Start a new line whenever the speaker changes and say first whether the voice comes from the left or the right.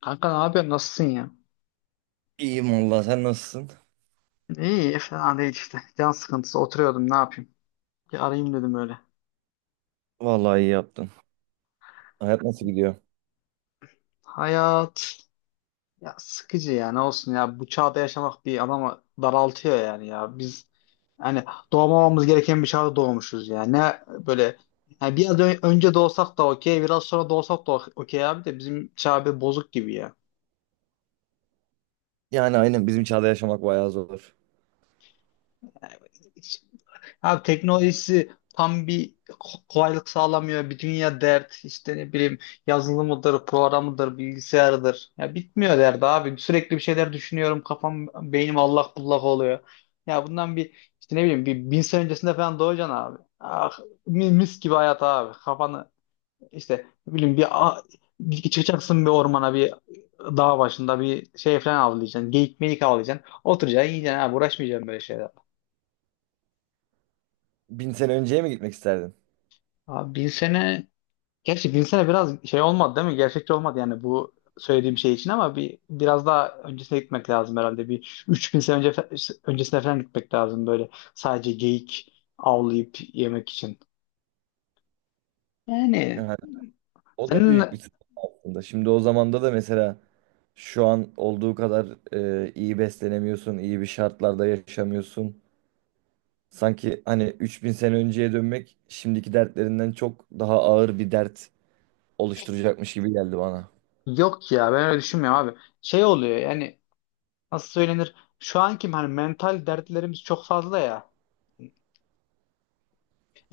left: Kanka ne yapıyorsun? Nasılsın ya?
right: İyiyim valla sen nasılsın?
left: İyi, fena değil işte. Can sıkıntısı. Oturuyordum, ne yapayım? Bir arayayım dedim öyle.
right: Vallahi iyi yaptın. Hayat nasıl gidiyor?
left: Hayat ya sıkıcı ya. Ne olsun ya. Bu çağda yaşamak bir adamı daraltıyor yani ya. Biz yani doğmamamız gereken bir çağda doğmuşuz ya. Ne böyle yani biraz önce doğsak da okey, biraz sonra doğsak da okey abi de bizim çağ bir bozuk gibi ya.
right: Yani aynen bizim çağda yaşamak bayağı zor.
left: Abi teknolojisi tam bir kolaylık sağlamıyor. Bir dünya dert işte ne bileyim yazılımıdır, programıdır, bilgisayarıdır. Ya bitmiyor derdi abi. Sürekli bir şeyler düşünüyorum. Kafam, beynim allak bullak oluyor. Ya bundan bir işte ne bileyim bir bin sene öncesinde falan doğacaksın abi. Ah, mis gibi hayat abi. Kafanı işte ne bileyim çıkacaksın bir ormana bir dağ başında bir şey falan avlayacaksın. Geyik meyik avlayacaksın. Oturacaksın yiyeceksin abi. Uğraşmayacaksın böyle şeyler.
right: Bin sene önceye mi gitmek isterdin?
left: Abi bin sene gerçi Vince'e biraz şey olmadı değil mi? Gerçekçi olmadı yani bu söylediğim şey için ama bir biraz daha öncesine gitmek lazım herhalde. Bir 3000 sene önce öncesine falan gitmek lazım böyle. Sadece geyik avlayıp yemek için. Yani
right: Yani o da
left: senin
right: büyük bir sıkıntı aslında. Şimdi o zamanda da mesela şu an olduğu kadar iyi beslenemiyorsun, iyi bir şartlarda yaşamıyorsun. Sanki hani 3000 sene önceye dönmek şimdiki dertlerinden çok daha ağır bir dert oluşturacakmış gibi geldi bana.
left: yok ya ben öyle düşünmüyorum abi. Şey oluyor yani nasıl söylenir? Şu anki hani mental dertlerimiz çok fazla ya.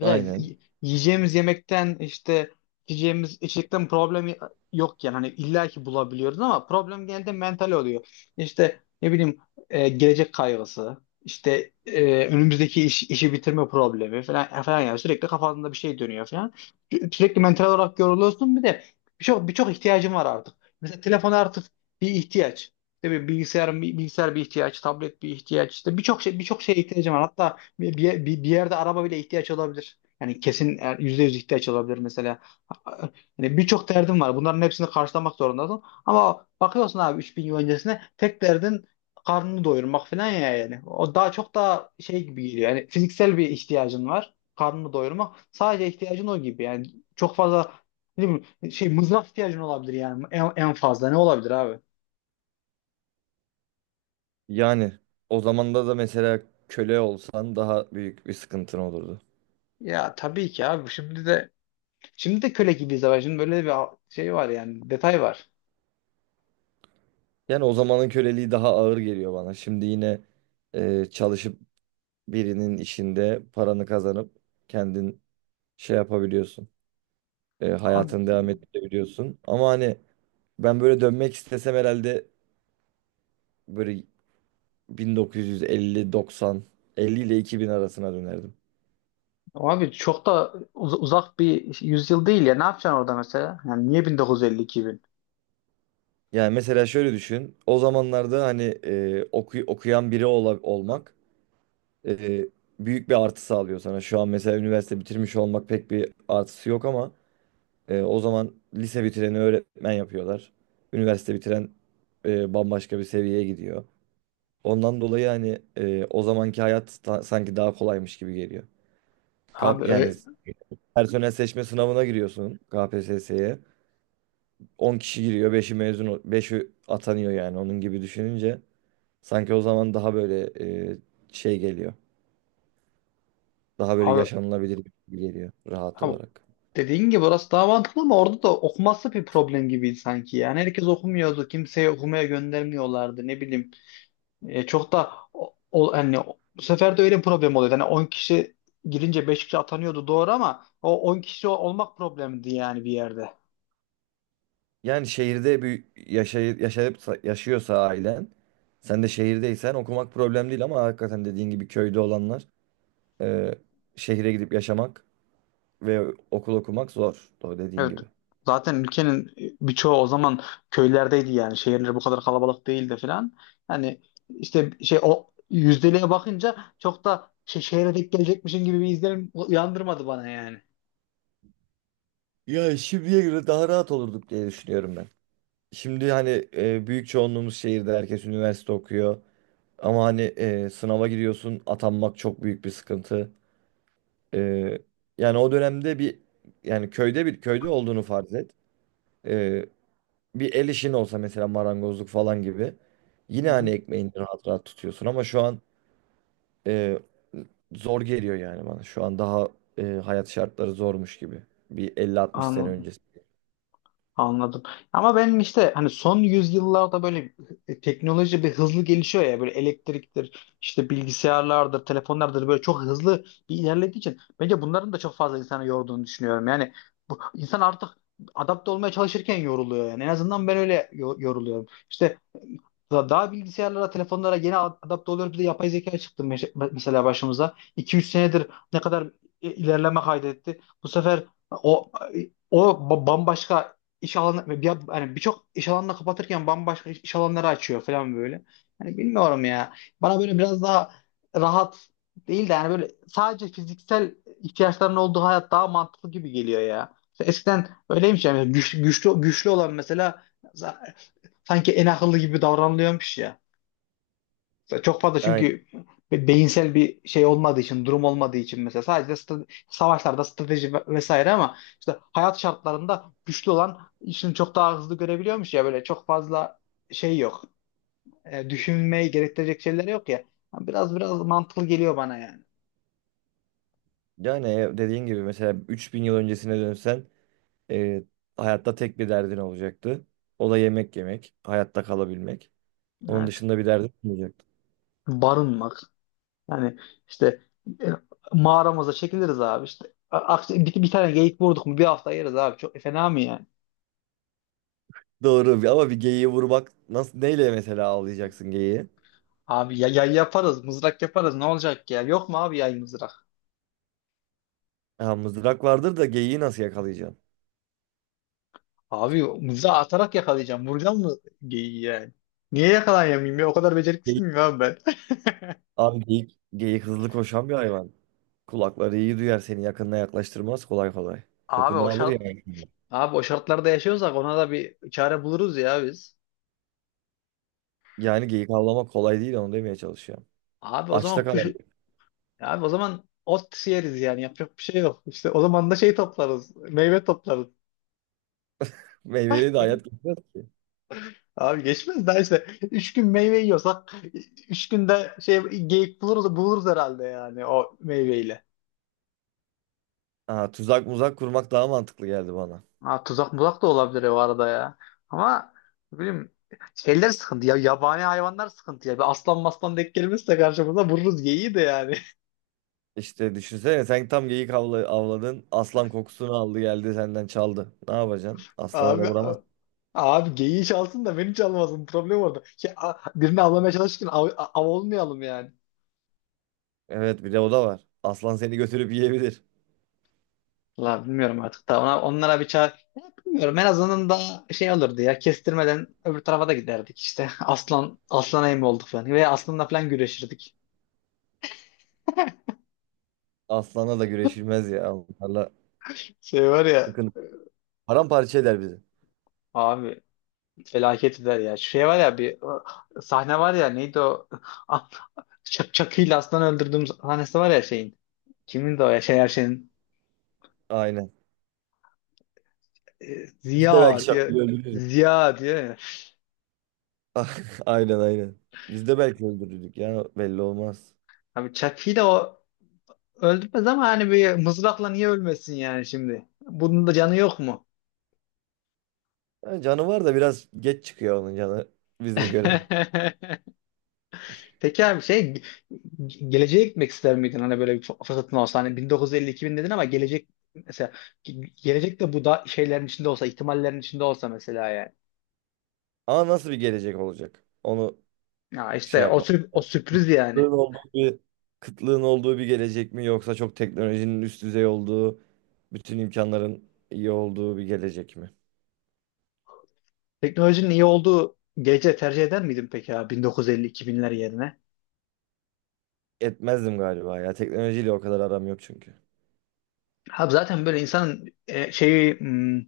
left: Mesela
right: Aynen.
left: yiyeceğimiz yemekten işte içeceğimiz içecekten problem yok yani hani illa ki bulabiliyoruz ama problem genelde mental oluyor. İşte ne bileyim gelecek kaygısı, işte önümüzdeki işi bitirme problemi falan falan yani sürekli kafasında bir şey dönüyor falan. Sürekli mental olarak yoruluyorsun bir de birçok ihtiyacın var artık. Mesela telefon artık bir ihtiyaç. İşte bir bilgisayar, bir bilgisayar bir ihtiyaç, tablet bir ihtiyaç. İşte birçok şey birçok şeye ihtiyacım var. Hatta bir yerde araba bile ihtiyaç olabilir. Yani kesin yüzde yüz ihtiyaç olabilir mesela. Yani birçok derdin var. Bunların hepsini karşılamak zorundasın. Ama bakıyorsun abi 3000 yıl öncesine tek derdin karnını doyurmak falan ya yani. O daha çok daha şey gibi geliyor. Yani fiziksel bir ihtiyacın var. Karnını doyurmak. Sadece ihtiyacın o gibi. Yani çok fazla ne bileyim, şey mızrak ihtiyacın olabilir yani en fazla ne olabilir abi?
right: Yani o zamanda da mesela köle olsan daha büyük bir sıkıntın olurdu.
left: Ya tabii ki abi şimdi de köle gibiyiz ama şimdi böyle bir şey var yani detay var.
right: Yani o zamanın köleliği daha ağır geliyor bana. Şimdi yine çalışıp birinin işinde paranı kazanıp kendin şey yapabiliyorsun.
left: Abi,
right: Hayatını devam ettirebiliyorsun. Ama hani ben böyle dönmek istesem herhalde böyle 1950, 90, 50 ile 2000 arasına dönerdim.
left: abi çok da uzak bir yüzyıl değil ya. Ne yapacaksın orada mesela? Yani niye 1950 bin?
right: Yani mesela şöyle düşün. O zamanlarda hani okuyan biri olmak e, büyük bir artı sağlıyor sana. Şu an mesela üniversite bitirmiş olmak pek bir artısı yok ama o zaman lise bitireni öğretmen yapıyorlar. Üniversite bitiren bambaşka bir seviyeye gidiyor. Ondan dolayı hani o zamanki hayat sanki daha kolaymış gibi geliyor.
left: Abi,
right: Yani
left: öyle,
right: personel seçme sınavına giriyorsun KPSS'ye. 10 kişi giriyor, 5'i mezun, 5'i atanıyor yani onun gibi düşününce sanki o zaman daha böyle e, şey geliyor. Daha böyle
left: abi,
right: yaşanılabilir gibi geliyor rahat
left: abi
right: olarak.
left: dediğin gibi orası daha mantıklı ama orada da okuması bir problem gibiydi sanki. Yani herkes okumuyordu. Kimseyi okumaya göndermiyorlardı. Ne bileyim. E, çok da bu sefer de öyle bir problem oluyordu. Hani 10 kişi girince 5 kişi atanıyordu doğru ama o 10 kişi olmak problemdi yani bir yerde.
right: Yani şehirde bir yaşayıp yaşıyorsa ailen, sen de şehirdeysen okumak problem değil ama hakikaten dediğin gibi köyde olanlar e, şehire gidip yaşamak ve okul okumak zor. Doğru dediğin
left: Evet.
right: gibi.
left: Zaten ülkenin birçoğu o zaman köylerdeydi yani. Şehirler bu kadar kalabalık değildi falan. Yani işte şey o yüzdeliğe bakınca çok da şey, şehre denk gelecekmişin gibi bir izlenim uyandırmadı bana yani.
right: Ya şimdiye göre daha rahat olurduk diye düşünüyorum ben. Şimdi hani büyük çoğunluğumuz şehirde herkes üniversite okuyor. Ama hani sınava giriyorsun atanmak çok büyük bir sıkıntı. Ee, Yani o dönemde bir köyde olduğunu farz et. Ee, Bir el işin olsa mesela marangozluk falan gibi.
left: Hı
right: Yine hani
left: hı.
right: ekmeğini rahat rahat tutuyorsun ama şu an e, zor geliyor yani bana. Şu an daha hayat şartları zormuş gibi. Bir elli altmış sene
left: Anladım.
right: öncesi.
left: Anladım. Ama benim işte hani son yüzyıllarda böyle teknoloji bir hızlı gelişiyor ya böyle elektriktir, işte bilgisayarlardır, telefonlardır böyle çok hızlı bir ilerlediği için bence bunların da çok fazla insanı yorduğunu düşünüyorum. Yani bu insan artık adapte olmaya çalışırken yoruluyor yani. En azından ben öyle yoruluyorum. İşte daha bilgisayarlara, telefonlara yeni adapte oluyoruz. Bir de yapay zeka çıktı mesela başımıza. 2-3 senedir ne kadar ilerleme kaydetti. Bu sefer o bambaşka iş alanı bir, hani birçok iş alanını kapatırken bambaşka iş alanları açıyor falan böyle. Hani bilmiyorum ya. Bana böyle biraz daha rahat değil de yani böyle sadece fiziksel ihtiyaçların olduğu hayat daha mantıklı gibi geliyor ya. Eskiden öyleymiş yani güçlü olan mesela sanki en akıllı gibi davranılıyormuş ya. Mesela çok fazla
right: Aynen.
left: çünkü beyinsel bir şey olmadığı için, durum olmadığı için mesela sadece savaşlarda strateji vesaire ama işte hayat şartlarında güçlü olan işini çok daha hızlı görebiliyormuş ya böyle çok fazla şey yok. E, düşünmeyi gerektirecek şeyler yok ya. Biraz mantıklı geliyor bana yani.
right: Yani dediğin gibi mesela 3000 yıl öncesine dönsen e, hayatta tek bir derdin olacaktı. O da yemek yemek, hayatta kalabilmek. Onun
left: Evet.
right: dışında bir derdin olmayacak.
left: Barınmak. Yani işte e, mağaramıza çekiliriz abi işte. Bir, bir tane geyik vurduk mu bir hafta yeriz abi. Çok fena mı yani?
right: Doğru ama bir geyiği vurmak nasıl neyle mesela avlayacaksın geyiği?
left: Abi ya, yaparız, mızrak yaparız. Ne olacak ya? Yok mu abi yay mızrak?
right: Ha, mızrak vardır da geyiği nasıl yakalayacaksın?
left: Abi mızrağı atarak yakalayacağım. Vuracağım mı geyiği yani? Niye yakalayamayayım ya? O kadar beceriksiz
right: Geyik.
left: miyim abi ben?
right: Abi geyik, geyik hızlı koşan bir hayvan. Kulakları iyi duyar seni yakınına yaklaştırmaz kolay kolay.
left: Abi
right: Kokunu
left: o
right: alır
left: şart
right: yani.
left: abi o şartlarda yaşıyorsak ona da bir çare buluruz ya biz.
right: Yani geyik avlamak kolay değil onu demeye çalışıyorum.
left: Abi o
right: Açta
left: zaman kuş
right: kalabilir.
left: abi o zaman ot yeriz yani yapacak bir şey yok. İşte o zaman da şey toplarız. Meyve toplarız.
right: Meyveli de hayat geçmez ki.
left: Abi geçmez daha işte. Üç gün meyve yiyorsak üç günde şey geyik buluruz herhalde yani o meyveyle.
right: Ha, tuzak muzak kurmak daha mantıklı geldi bana.
left: Ha, tuzak muzak da olabilir o arada ya. Ama ne bileyim şeyler sıkıntı ya. Yabani hayvanlar sıkıntı ya. Bir aslan maslan denk gelmezse karşımıza vururuz geyiği de yani.
right: İşte düşünsene sen tam geyik avladın. Aslan kokusunu aldı geldi senden çaldı. Ne yapacaksın? Aslanı da
left: Abi
right: vuramazsın.
left: abi geyiği çalsın da beni çalmasın. Problem orada. Şey, birini avlamaya çalışırken av olmayalım yani.
right: Evet bir de o da var. Aslan seni götürüp yiyebilir.
left: La bilmiyorum artık da onlara bir çare bilmiyorum en azından da şey olurdu ya kestirmeden öbür tarafa da giderdik işte aslan aslana yem olduk falan veya aslanla falan güreşirdik.
right: Aslanla da güreşilmez ya. Onlarla
left: Şey var ya
right: sıkıntı. Paramparça eder bizi.
left: abi felaket eder ya. Şey var ya bir o sahne var ya neydi o? Ah, çakıyla aslan öldürdüğüm sahnesi var ya şeyin. Kimin de o ya şey her şeyin.
right: Aynen. Biz de belki
left: Ziya diye.
right: şakayı öldürürüz.
left: Ziya diye. Ya.
right: Ah, aynen aynen. Biz de belki öldürürdük ya belli olmaz.
left: Abi çakıyla o öldürmez ama hani bir mızrakla niye ölmesin yani şimdi? Bunun da canı yok mu?
right: Yani canı var da biraz geç çıkıyor onun canı bize göre.
left: Peki abi şey geleceğe gitmek ister miydin? Hani böyle bir fırsatın olsa hani 1950-2000 dedin ama gelecek mesela gelecek de bu da şeylerin içinde olsa ihtimallerin içinde olsa mesela yani.
right: Ama nasıl bir gelecek olacak? Onu
left: Ya
right: şey
left: işte o,
right: yapmamız
left: o
right: lazım.
left: sürpriz yani.
right: Kıtlığın olduğu bir, kıtlığın olduğu bir gelecek mi yoksa çok teknolojinin üst düzey olduğu, bütün imkanların iyi olduğu bir gelecek mi?
left: Teknolojinin iyi olduğu gece tercih eder miydin peki ya 1950-2000'ler yerine?
right: Etmezdim galiba ya. Teknolojiyle o kadar aram yok çünkü.
left: Abi zaten böyle insanın şeyi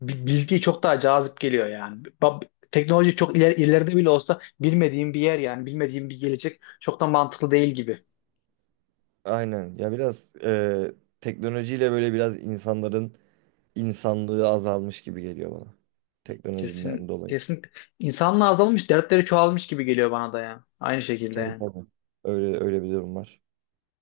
left: bilgi çok daha cazip geliyor yani. Teknoloji çok ileride bile olsa bilmediğim bir yer yani bilmediğim bir gelecek çok da mantıklı değil gibi.
right: Aynen. Ya biraz teknolojiyle böyle biraz insanların insanlığı azalmış gibi geliyor bana. Teknolojiden
left: Kesin
right: dolayı.
left: kesin insanlığa azalmış dertleri çoğalmış gibi geliyor bana da ya. Aynı şekilde
right: Tabii
left: yani.
right: tabii. Öyle öyle bir durum var.